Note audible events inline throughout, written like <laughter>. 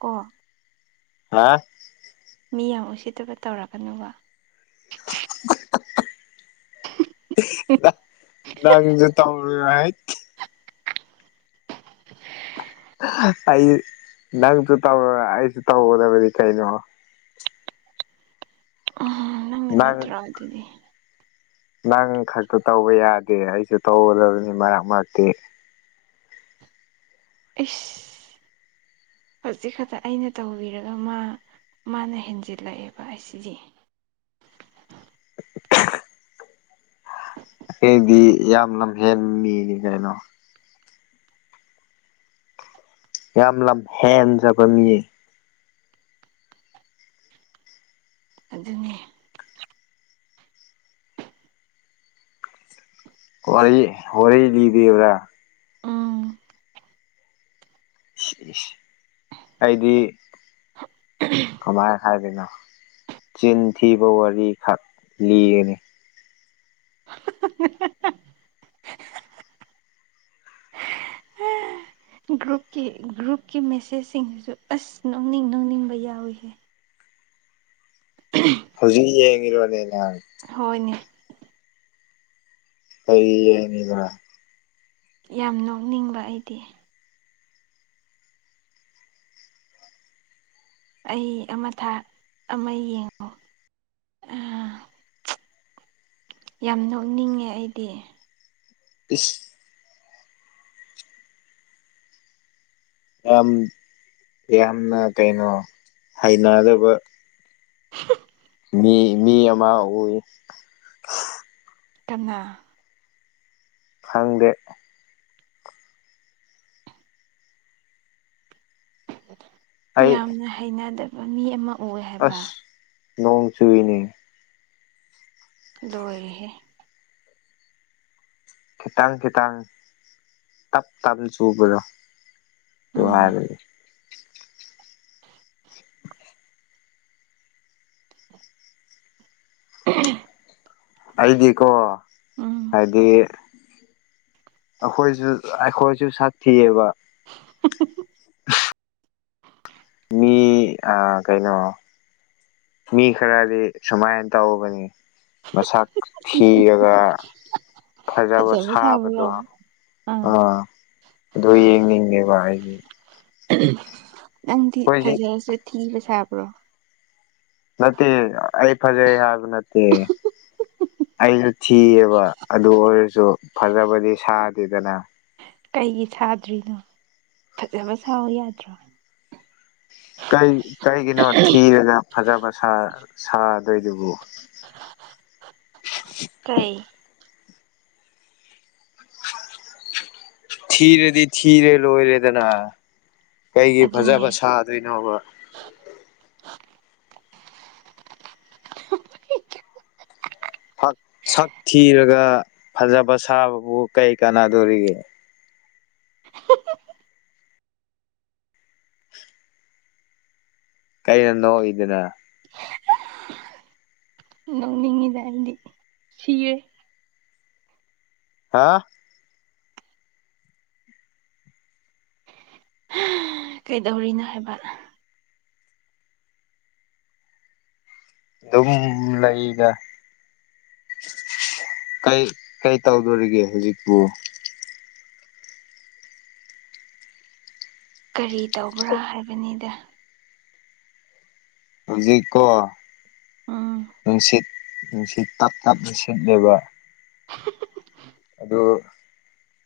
ꯀꯣ ꯍꯥ ꯃꯤ ꯌꯥꯝ ꯎꯁꯤꯠꯇꯕ ꯇꯧꯔꯛꯀꯅꯨꯕ꯫ ꯅꯪꯖꯨ ꯇꯧꯔꯨꯅꯣ ꯍꯥꯏꯠ ꯑꯩ ꯅꯪꯁꯨ ꯇꯧꯔ ꯑꯩꯁꯨ ꯇꯧꯒꯗꯕꯗꯤ ꯀꯩꯅꯣ꯫ ꯎꯝ ꯅꯪꯅ ꯅꯪ ꯅꯠꯇ꯭ꯔꯣ ꯑꯗꯨꯗꯤ꯫ ꯅꯪ ꯈꯛꯇ ꯇꯧꯕ ꯌꯥꯗꯦ ꯑꯩꯁꯨ ꯇꯧꯒꯗꯕꯅꯤ ꯃꯔꯛ ꯃꯔꯛꯇꯤ꯫ ꯏꯁ ꯍꯧꯖꯤꯛ ꯈꯠꯇ ꯑꯩꯅ ꯇꯧꯕꯤꯔꯒ ꯃꯥ꯫ ꯃꯥꯅ ꯍꯦꯟꯖꯤꯜꯂꯛꯑꯦꯕ ꯑꯁꯤꯖꯦ꯫ ꯑꯦꯗꯤ ꯌꯥꯝ ꯂꯝꯍꯦꯟ ꯃꯤꯅꯤ ꯀꯩꯅꯣ꯫ ꯌꯥꯝ ꯂꯝꯍꯦꯟꯖꯕ ꯃꯤ꯫ ꯑꯗꯨꯅꯦ ꯋꯥꯔꯤ ꯋꯥꯔꯤ ꯂꯤꯕꯤꯌꯨꯔꯥ ꯎꯝ ꯁꯤ ꯏꯁ ꯑꯩꯗꯤ ꯀꯃꯥꯏ ꯍꯥꯏꯒꯅꯣ ꯆꯤꯟ ꯊꯤꯕ ꯋꯥꯔꯤꯈꯛ ꯂꯤꯒꯅꯤ <unintelligible> ꯒ꯭ꯔꯨꯞꯀꯤ ꯒ꯭ꯔꯨꯞꯀꯤ ꯃꯦꯁꯦꯁꯁꯤꯡꯁꯤꯁꯨ ꯑꯁ ꯅꯣꯛꯅꯤꯡ ꯅꯣꯛꯅꯤꯡꯕ ꯌꯥꯎꯋꯤꯍꯦ <unintelligible> ꯍꯧꯖꯤꯛ ꯌꯦꯡꯉꯤꯔꯣꯅꯦ ꯅꯪ ꯍꯣꯏꯅꯦ ꯀꯩ ꯌꯦꯡꯉꯤꯕ ꯌꯥꯝ ꯅꯣꯛꯅꯤꯡꯕ ꯑꯩꯗꯤ ꯑꯩ ꯑꯃ ꯊꯥ ꯑꯃ ꯌꯦꯡꯉꯣ ꯑꯥ ꯌꯥꯝ ꯅꯣꯛꯅꯤꯡꯉꯦ ꯑꯩꯗꯤ ꯏꯁ ꯌꯥꯝ ꯌꯥꯝꯅ ꯀꯩꯅꯣ ꯍꯩꯅꯥꯗꯕ <unintelligible> ꯃꯤ ꯃꯤ ꯑꯃ ꯎꯏ ꯀꯅꯥ ꯈꯪꯗꯦ ꯑꯩ ꯌꯥꯝꯅ ꯍꯩꯅꯗꯕ ꯃꯤ ꯑꯃ ꯎꯑꯦ ꯍꯥꯏꯕ ꯑꯁ ꯅꯣꯡ ꯆꯨꯏꯅꯦ ꯂꯣꯏꯔꯦꯍꯦ ꯈꯤꯇꯪ ꯈꯤꯇꯪ ꯇꯞ ꯇꯞꯅ ꯆꯨꯕꯗꯣ ꯗꯨ ꯎꯝ ꯍꯥꯢꯕꯅꯤ <unintelligible> ꯑꯩꯗꯤꯀꯣ ꯎꯝ ꯍꯥꯏꯗꯤ ꯑꯈꯣꯏꯖꯨ ꯑꯩꯈꯣꯏꯁꯨ ꯁꯛ ꯊꯤꯑꯦꯕ <unintelligible> <unintelligible> ꯃꯤ ꯑꯥ ꯀꯩꯅꯣ ꯃꯤ ꯈꯔꯗꯤ ꯁꯨꯃꯥꯏꯟ ꯇꯧꯕꯅꯤ ꯃꯁꯛ ꯊꯤꯔꯒ ꯐꯖꯕ ꯁꯥꯕꯗꯣ ꯑꯥ ꯑꯗꯨ ꯌꯦꯡꯅꯤꯡꯗꯦꯕ ꯑꯩꯗꯤ ꯅꯪꯗꯤ ꯑꯩꯈꯣꯏꯁꯤ ꯐꯖꯔꯁꯨ ꯊꯤꯕ ꯁꯥꯕ꯭ꯔꯣ ꯅꯠꯇꯦ ꯑꯩ ꯐꯖꯩ ꯍꯥꯏꯕ ꯅꯠꯇꯦ ꯑꯩꯖꯨ ꯊꯤꯌꯦꯕ ꯑꯗꯨ ꯑꯣꯏꯔꯖꯨ ꯐꯖꯕꯗꯤ ꯁꯥꯗꯦꯗꯅ ꯀꯩꯒꯤ ꯁꯥꯗ꯭ꯔꯤꯅꯣ ꯐꯖꯕ ꯁꯥꯎ ꯌꯥꯗ꯭ꯔꯣ ꯀꯩ ꯀꯔꯤꯒꯤꯅꯣ ꯊꯤꯔꯒ ꯐꯖꯕ ꯁꯥ ꯁꯥꯗꯣꯏꯗꯨꯕꯨ <unintelligible> ꯀꯩ ꯊꯤꯔꯗꯤ ꯊꯤꯔꯦ ꯂꯣꯏꯔꯦꯗꯅ ꯀꯩꯒꯤ ꯑꯗꯨꯅꯦ ꯐꯖꯕ ꯁꯥꯗꯣꯏꯅꯣꯕ ꯐꯛ ꯁꯛ ꯊꯤꯔꯒ ꯐꯖꯕ ꯁꯥꯕꯕꯨ ꯀꯩ ꯀꯥꯟꯅꯗꯣꯔꯤꯒꯦ ꯀꯩꯅꯣ ꯅꯣꯛꯏꯗꯨꯅ ꯅꯣꯛꯅꯤꯡꯉꯤꯗ ꯑꯩꯗꯤ ꯁꯤꯌꯦ ꯍꯥꯥ ꯍ ꯀꯩꯗꯧꯔꯤꯅꯣ ꯍꯥꯏꯕ ꯑꯗꯨꯝ ꯂꯩꯗ ꯀꯩ ꯀꯩ ꯇꯧꯗꯣꯔꯤꯒꯦ ꯍꯨꯖꯤꯛꯄꯨ ꯀꯔꯤ ꯇꯧꯕ꯭ꯔꯥ ꯍꯥꯏꯕꯅꯤꯗ ꯍꯧꯖꯤꯛꯀꯣ ꯎꯝ ꯅꯨꯡꯁꯤꯠ ꯅꯨꯡꯁꯤꯠ ꯇꯞ ꯇꯞꯅ ꯁꯤꯠꯂꯦꯕ <unintelligible> ꯑꯗꯨ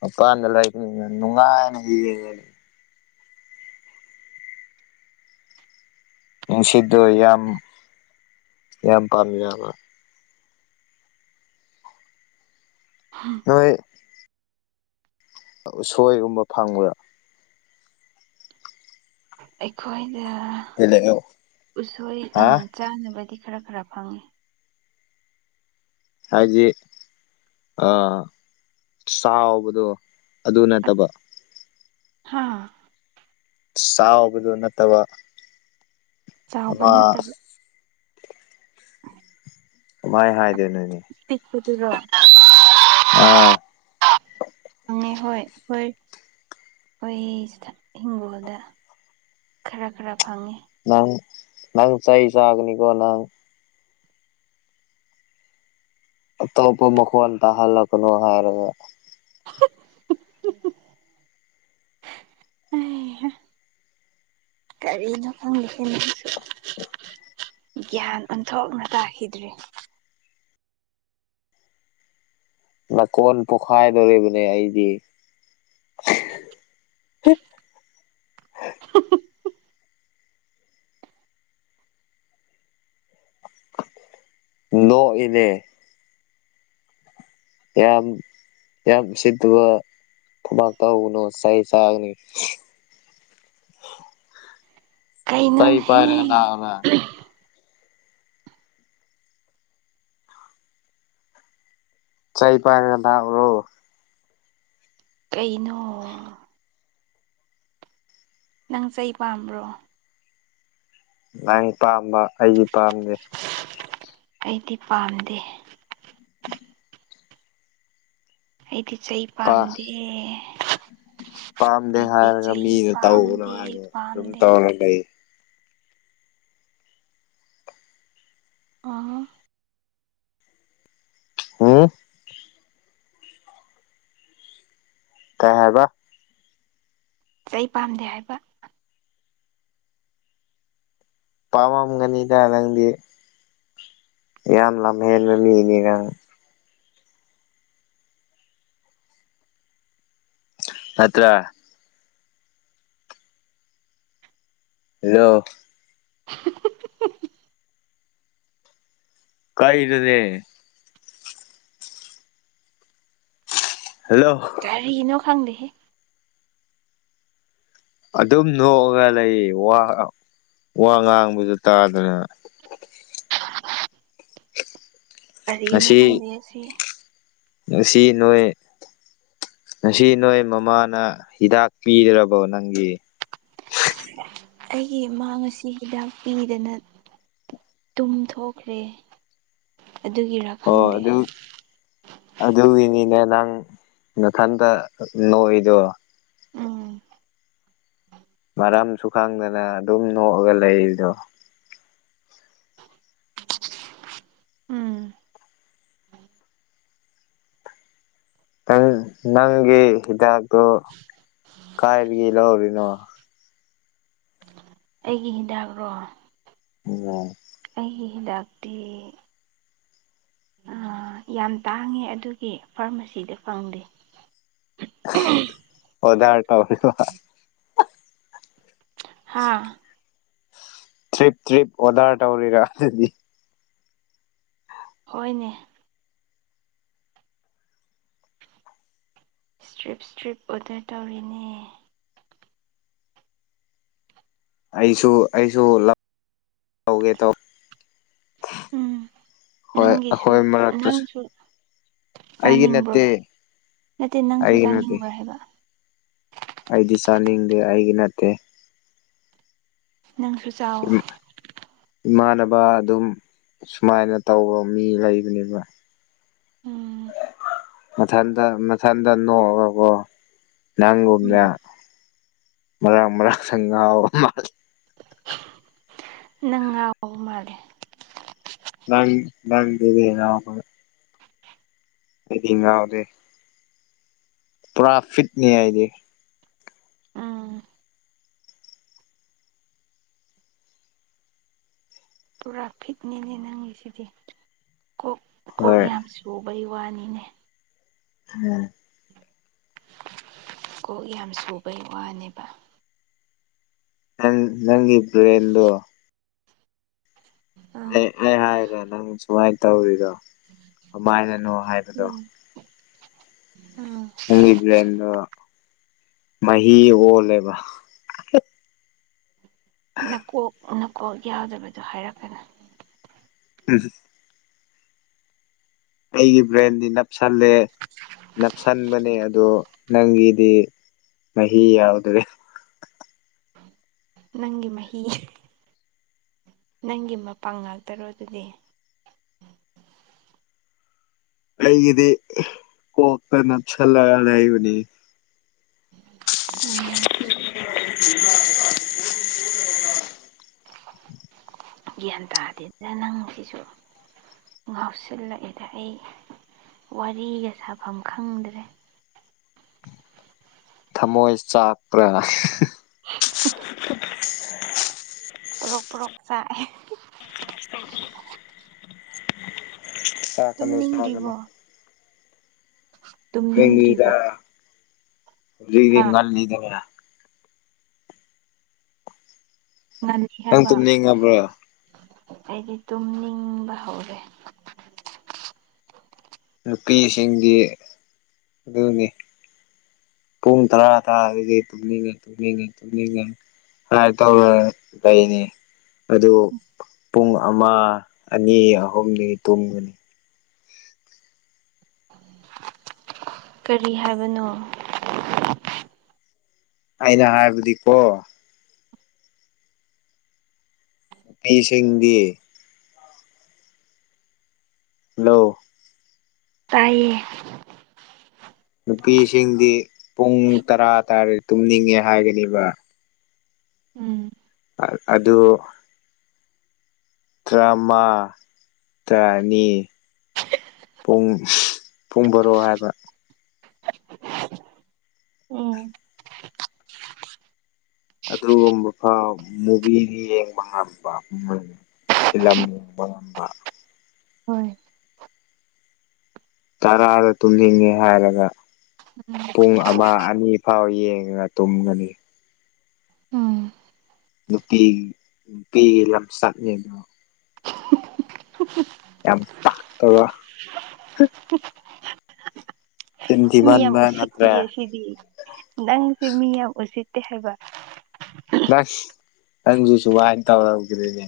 ꯃꯄꯥꯟꯗ ꯂꯩꯕꯅꯤꯅ ꯅꯨꯡꯉꯥꯏꯅ ꯌꯦꯡꯉ ꯉꯁꯤꯗꯣ ꯌꯥꯝ ꯌꯥꯝ ꯄꯥꯝꯖꯕ ꯍꯥ ꯍꯣꯏ ꯎꯁꯣꯏꯒꯨꯝꯕ ꯐꯪꯕꯔꯥ ꯑꯩꯈꯣꯏꯗ ꯍꯦꯜꯂꯛꯑꯣ ꯎꯁꯣꯏ ꯍꯥ ꯑꯥ ꯆꯥꯅꯕꯗꯤ ꯈꯔ ꯈꯔ ꯐꯪꯉꯤ ꯍꯥꯏꯗꯤ ꯑꯥ ꯆꯥꯎꯕꯗꯣ ꯑꯗꯨ ꯅꯠꯇꯕ ꯍꯥꯥ ꯆꯥꯎꯕꯗꯣ ꯅꯠꯇꯕ ꯆꯥꯎꯕ ꯑꯃ ꯅꯠꯇꯕ ꯀꯃꯥꯏ ꯍꯥꯏꯗꯨꯏꯅꯣꯅꯦ ꯄꯤꯛꯄꯗꯨꯔꯣ <unintelligible> ꯑꯥ ꯐꯪꯉꯦ ꯍꯣꯏ ꯍꯣꯏ ꯈꯣꯏꯁꯤꯗ ꯍꯤꯡꯒꯣꯜꯗ ꯈꯔ ꯈꯔ ꯐꯪꯉꯦ ꯅꯪ ꯅꯪ ꯆꯩ ꯆꯥꯒꯅꯤꯀꯣ ꯅꯪ ꯑꯇꯣꯞꯄ ꯃꯈꯣꯟ ꯇꯥꯍꯜꯂꯛꯀꯅꯣ ꯍꯥꯏꯔꯒ <unintelligible> ꯍꯩ ꯍꯥ ꯀꯔꯤꯅꯣ ꯈꯪꯗꯦꯍꯦ ꯅꯪꯁꯨ ꯒ꯭ꯌꯥꯟ ꯑꯣꯟꯊꯣꯛꯅ ꯇꯥꯈꯤꯗ꯭ꯔꯦ ꯅꯥꯀꯣꯟ ꯄꯣꯈꯥꯏꯗꯣꯔꯤꯕꯅꯦ ꯑꯩꯗꯤ ꯅꯣꯛꯏꯅꯦ ꯌꯥꯝ ꯌꯥꯝ ꯎꯁꯤꯠꯇꯕ ꯊꯕꯥꯛ ꯇꯧꯒꯅꯣ ꯆꯩ ꯆꯥꯒꯅꯤ ꯆꯩ ꯀꯩꯅꯣꯟꯍꯦ ꯄꯥꯏꯔꯒ ꯂꯥꯛꯑꯣꯔꯥ ꯆꯩ ꯄꯥꯏꯔꯒ ꯂꯥꯛꯎꯔꯣ ꯀꯩꯅꯣ ꯅꯪ ꯆꯩ ꯄꯥꯝꯕ꯭ꯔꯣ ꯅꯪ ꯄꯥꯝꯕ ꯑꯩꯗꯤ ꯄꯥꯝꯗꯦ ꯑꯩꯗꯤ ꯄꯥꯝꯗꯦ ꯑꯩꯗꯤ ꯆꯩ ꯄꯥꯝꯗꯦ ꯄꯥꯝꯗꯦ ꯑꯩꯗꯤ ꯍꯥꯏꯔꯒ ꯆꯩ ꯃꯤꯅ ꯇꯧꯒꯅꯨ ꯄꯥꯝꯗꯦ ꯍꯥꯏꯔꯒ ꯑꯗꯨꯝ ꯄꯥꯝꯗꯦ ꯇꯧꯔ ꯂꯩ ꯑꯥ ꯍꯨꯝ ꯀꯩ ꯍꯥꯏꯕ ꯆꯩ ꯄꯥꯝꯗꯦ ꯍꯥꯏꯕ ꯄꯥꯝꯃꯝꯒꯅꯤꯗ ꯅꯪꯗꯤ ꯌꯥꯝ ꯂꯝꯍꯦꯟꯕ ꯃꯤꯅꯤ ꯅꯪ ꯅꯠꯇ꯭ꯔꯥ ꯍꯜꯂꯣ <unintelligible> ꯀꯥꯏꯗꯅꯦ ꯍꯥꯜꯂꯣ ꯀꯔꯤꯅꯣ ꯈꯪꯗꯦꯍꯦ ꯑꯗꯨꯝ ꯅꯣꯛꯑꯒ ꯂꯩ ꯋꯥ ꯋꯥ ꯉꯥꯡꯕꯖꯨ ꯇꯥꯗꯅ ꯀꯔꯤꯅꯣ ꯉꯁꯤ ꯈꯪꯗꯦ ꯑꯁꯤ ꯉꯁꯤ ꯅꯣꯏ ꯉꯁꯤ ꯅꯣꯏ ꯃꯃꯥꯅ ꯍꯤꯗꯥꯛ ꯄꯤꯗ꯭ꯔꯕꯣ ꯅꯪꯒꯤ ꯑꯩꯒꯤ ꯏꯃꯥ ꯉꯁꯤ ꯍꯤꯗꯥꯛ ꯄꯤꯗꯅ ꯇꯨꯝ ꯊꯣꯛꯈ꯭ꯔꯦ ꯑꯗꯨꯒꯤ ꯔ ꯑꯣ ꯑꯗꯨꯛ ꯑꯗꯨꯒꯤꯅꯤꯗ ꯅꯪ ꯃꯊꯟꯗ ꯅꯣꯛꯏꯗꯣ ꯎꯝ ꯃꯔꯝꯁꯨ ꯈꯪꯗꯅ ꯑꯗꯨꯝ ꯅꯣꯛꯑꯒ ꯂꯩꯔꯤꯗꯣ ꯎꯝ ꯅꯪ ꯅꯪꯒꯤ ꯍꯤꯗꯥꯛꯇꯣ ꯀꯥꯏꯗꯒꯤ ꯂꯧꯔꯨꯏꯅꯣ ꯑꯩꯒꯤ ꯍꯤꯗꯥꯛꯔꯣ <unintelligible> ꯑꯩꯒꯤ ꯍꯤꯗꯥꯛꯇꯤ ꯑꯥ ꯌꯥꯝ ꯇꯥꯡꯉꯦ ꯑꯗꯨꯒꯤ ꯐꯥꯔꯃꯥꯁꯤꯗ ꯐꯪꯗꯦ ꯑꯣꯔꯗ꯭ꯔ ꯇꯧꯍꯤꯕꯣ ꯍꯥꯥ ꯇ꯭ꯔꯤꯞ ꯇ꯭ꯔꯤꯞ ꯑꯣꯔꯗꯔ ꯇꯧꯔꯤꯔ ꯑꯗꯨꯗꯤ ꯍꯣꯏꯅꯦ ꯏꯁꯇ꯭ꯔꯤꯞ ꯏꯁꯇ꯭ꯔꯤꯞ ꯑꯣꯗꯔ ꯇꯧꯔꯤꯅꯦ ꯑꯩꯁꯨ ꯑꯩꯁꯨ ꯂꯞ ꯇꯧꯒꯦ ꯇꯧ ꯎꯝ ꯍꯣꯏ ꯅꯪꯒꯤꯁꯨ ꯑꯩꯈꯣꯏ ꯃꯔꯛꯇꯁ ꯅꯪꯁꯨ ꯑꯩꯒꯤ ꯆꯥꯅꯤꯡꯕ꯭ꯔꯣ ꯅꯠꯇꯦ ꯅꯠꯇꯦ ꯅꯪꯁꯨ ꯑꯩꯒꯤ ꯅꯠꯇꯦ ꯆꯥꯅꯤꯡꯕ꯭ꯔꯣ ꯍꯥꯏꯕ ꯑꯩꯗꯤ ꯆꯥꯅꯤꯡꯗꯦ ꯑꯩꯒꯤ ꯅꯠꯇꯦ ꯅꯪꯁꯨ ꯆꯥꯎꯋꯣ ꯏꯃꯥꯟꯅꯕ ꯑꯗꯨꯝ ꯁꯨꯃꯥꯏꯜꯂ ꯇꯧꯕ ꯃꯤ ꯂꯩꯕꯅꯦꯕ ꯎꯝ ꯃꯊꯟꯗ ꯃꯊꯟꯗ ꯅꯣꯛꯑꯒꯀꯣ ꯅꯪꯒꯨꯝꯅ ꯎꯝ ꯃꯔꯛ ꯃꯔꯛꯇ ꯉꯥꯎꯕ ꯃꯥꯜꯂꯦ ꯅꯪ ꯉꯥꯎ ꯃꯥꯜꯂꯦ ꯅꯪ ꯅꯪꯕꯨꯅꯦ ꯉꯥꯎꯕ ꯑꯩꯗꯤ ꯉꯥꯥꯎꯗꯦ ꯄꯨꯔꯥ ꯐꯤꯠꯅꯦ ꯍꯥꯏꯗꯤ ꯎꯝ ꯄꯨꯔꯥ ꯐꯤꯠꯅꯤꯅꯦ ꯅꯪꯒꯤ ꯁꯤꯗꯤ ꯀꯣꯛ ꯀꯣꯛ ꯍꯣꯏ ꯌꯥꯝꯁꯨ ꯇꯣꯕꯩ ꯋꯥꯅꯤꯅꯦ ꯎꯝ ꯀꯣꯛ ꯌꯥꯝ ꯁꯨꯕꯩ ꯋꯥꯅꯦꯕ ꯅꯪ ꯅꯪꯒꯤ ꯕ꯭ꯔꯦꯟꯗꯣ ꯎꯝ ꯑꯩ ꯑꯩ ꯍꯥꯏꯗ꯭ꯔ ꯅꯪ ꯁꯨꯃꯥꯏꯟ ꯇꯧꯔꯤꯗꯣ ꯀꯃꯥꯏꯅꯅꯣ ꯍꯥꯏꯕꯗꯣ ꯎꯝ ꯎꯝ ꯅꯪꯒꯤ ꯕ꯭ꯔꯦꯟꯗꯣ ꯃꯍꯤ ꯑꯣꯜꯂꯦꯕ ꯅꯀꯣꯛ ꯅꯀꯣꯛ ꯌꯥꯎꯗꯕꯗꯣ ꯍꯥꯏꯔꯛꯀꯅꯣ <unintelligible> ꯑꯩꯒꯤ ꯕ꯭ꯔꯦꯟꯗꯤ ꯅꯞꯁꯜꯂꯦ꯫ ꯅꯞꯁꯟꯕꯅꯦ ꯑꯗꯣ ꯅꯪꯒꯤꯗꯤ ꯃꯍꯤ ꯌꯥꯎꯗ꯭ꯔꯦ꯫ ꯅꯪꯒꯤ ꯃꯍꯤ ꯅꯪꯒꯤ ꯃꯄꯡ ꯉꯥꯛꯇꯔꯣ ꯑꯗꯨꯗꯤ꯫ ꯑꯩꯒꯤꯗꯤ ꯀꯣꯛꯇ ꯅꯞꯁꯜꯂꯒ ꯂꯩꯕꯅꯤ꯫ ꯎꯝ <inaudible> ꯒ꯭ꯌꯥꯟ ꯇꯥꯗꯦꯗ ꯅꯪꯁꯤꯁꯨ꯫ ꯉꯥꯎꯁꯤꯜꯂꯛꯑꯦꯗ ꯑꯩ ꯋꯥꯔꯤꯒ ꯁꯥꯐꯝ ꯈꯪꯗꯔꯦ ꯫ ꯊꯝꯃꯣꯏ ꯆꯥꯛꯄ꯭ꯔꯥ꯫ ꯄ꯭ꯔꯣꯛ ꯄ꯭ꯣꯔꯛ ꯆꯥꯛꯑꯦ꯫ <unintelligible> ꯆꯥꯛꯀꯅꯨ ꯇꯨꯝꯅꯤꯡꯗ꯭ꯔꯤꯕꯣ ꯆꯥꯒꯅꯣ꯫ ꯇꯨꯝꯅꯤꯡꯗ꯭ꯔꯤꯕꯣ꯫ ꯍꯨꯖꯤꯛꯇꯤ ꯍꯥ ꯉꯜꯂꯤꯗꯅꯥ꯫ ꯉꯜꯂꯤ ꯅꯪ ꯍꯥꯏꯕ ꯇꯨꯝꯅꯤꯡꯉꯕ꯭ꯔꯣ ꯑꯩꯗꯤ ꯇꯨꯝꯅꯤꯡꯕ ꯍꯧꯔꯦ꯫ ꯅꯨꯄꯤꯁꯤꯡꯗꯤ ꯗꯨꯅꯤ꯫ ꯄꯨꯡ ꯇꯔꯥ ꯇꯥꯔꯗꯤ ꯇꯨꯝꯅꯤꯡꯉꯦ ꯇꯨꯝꯅꯤꯡꯉꯦ ꯇꯨꯝꯅꯤꯡꯉꯦ꯫ ꯍꯥꯏ ꯇꯧꯔ ꯂꯩꯅꯤ ꯑꯗꯨ꯫ ꯄꯨꯡ ꯑꯃꯥ ꯑꯅꯤ ꯑꯍꯨꯝꯗꯤ ꯇꯨꯝꯒꯅꯤ꯫ <inaudible> ꯀꯔꯤ ꯍꯥꯏꯕꯅꯣ꯫ ꯑꯩꯅ ꯍꯥꯏꯕꯗꯤꯀꯣ꯫ ꯑꯩꯁꯤꯡꯗꯤ ꯫ ꯂꯣ ꯇꯥꯏꯌꯦ ꯅꯨꯄꯤꯁꯤꯡꯗꯤ ꯄꯨꯡ ꯇꯔꯥ ꯇꯥꯔ ꯇꯨꯝꯅꯤꯡꯉꯦ ꯍꯥꯏꯒꯅꯤꯕꯥ꯫ ꯎꯝ ꯑ ꯑꯗꯨ ꯆꯥꯝꯃ ꯇꯔꯥꯅꯤ ꯄꯨꯡ ꯄꯨꯡ ꯕꯔꯣ ꯍꯥꯏꯕ ꯎꯝ ꯑꯗꯨꯒꯨꯝꯕꯐꯥꯎ ꯃꯨꯚꯤꯗꯤ ꯌꯦꯡꯕ ꯉꯝꯕ ꯃꯅꯤ ꯐꯤꯂꯝ ꯌꯦꯡꯕ ꯉꯝꯕ ꯍꯣꯏ ꯇꯔꯥꯗ ꯇꯨꯝꯅꯤꯡꯉꯦ ꯍꯥꯏꯔꯒ ꯄꯨꯡ ꯑꯃꯥ ꯑꯅꯤ꯫ ꯐꯥꯎ ꯌꯦꯡꯔ ꯇꯨꯝꯒꯅꯤ ꯎꯝ ꯅꯨꯄꯤ ꯅꯨꯄꯤꯒꯤ ꯂꯝꯆꯠꯅꯦ ꯗꯣ꯫ ꯌꯥꯝ ꯄꯥꯛꯇꯕ꯫ ꯆꯤꯟ ꯃꯤ ꯌꯥꯝ ꯊꯤꯃꯟꯕ ꯅꯠꯇ꯭ꯔꯦ ꯎꯁꯤꯠꯇꯤꯌꯦ ꯁꯤꯗꯤ ꯅꯪꯁꯦ ꯃꯤ ꯌꯥꯝ ꯎꯁꯤꯠꯇꯦ ꯍꯥꯏꯕ꯫ ꯅꯁ ꯅꯪꯖꯨ ꯖꯨꯃꯥꯏ ꯇꯧꯔꯝꯒ꯭ꯔꯤꯅꯦ꯫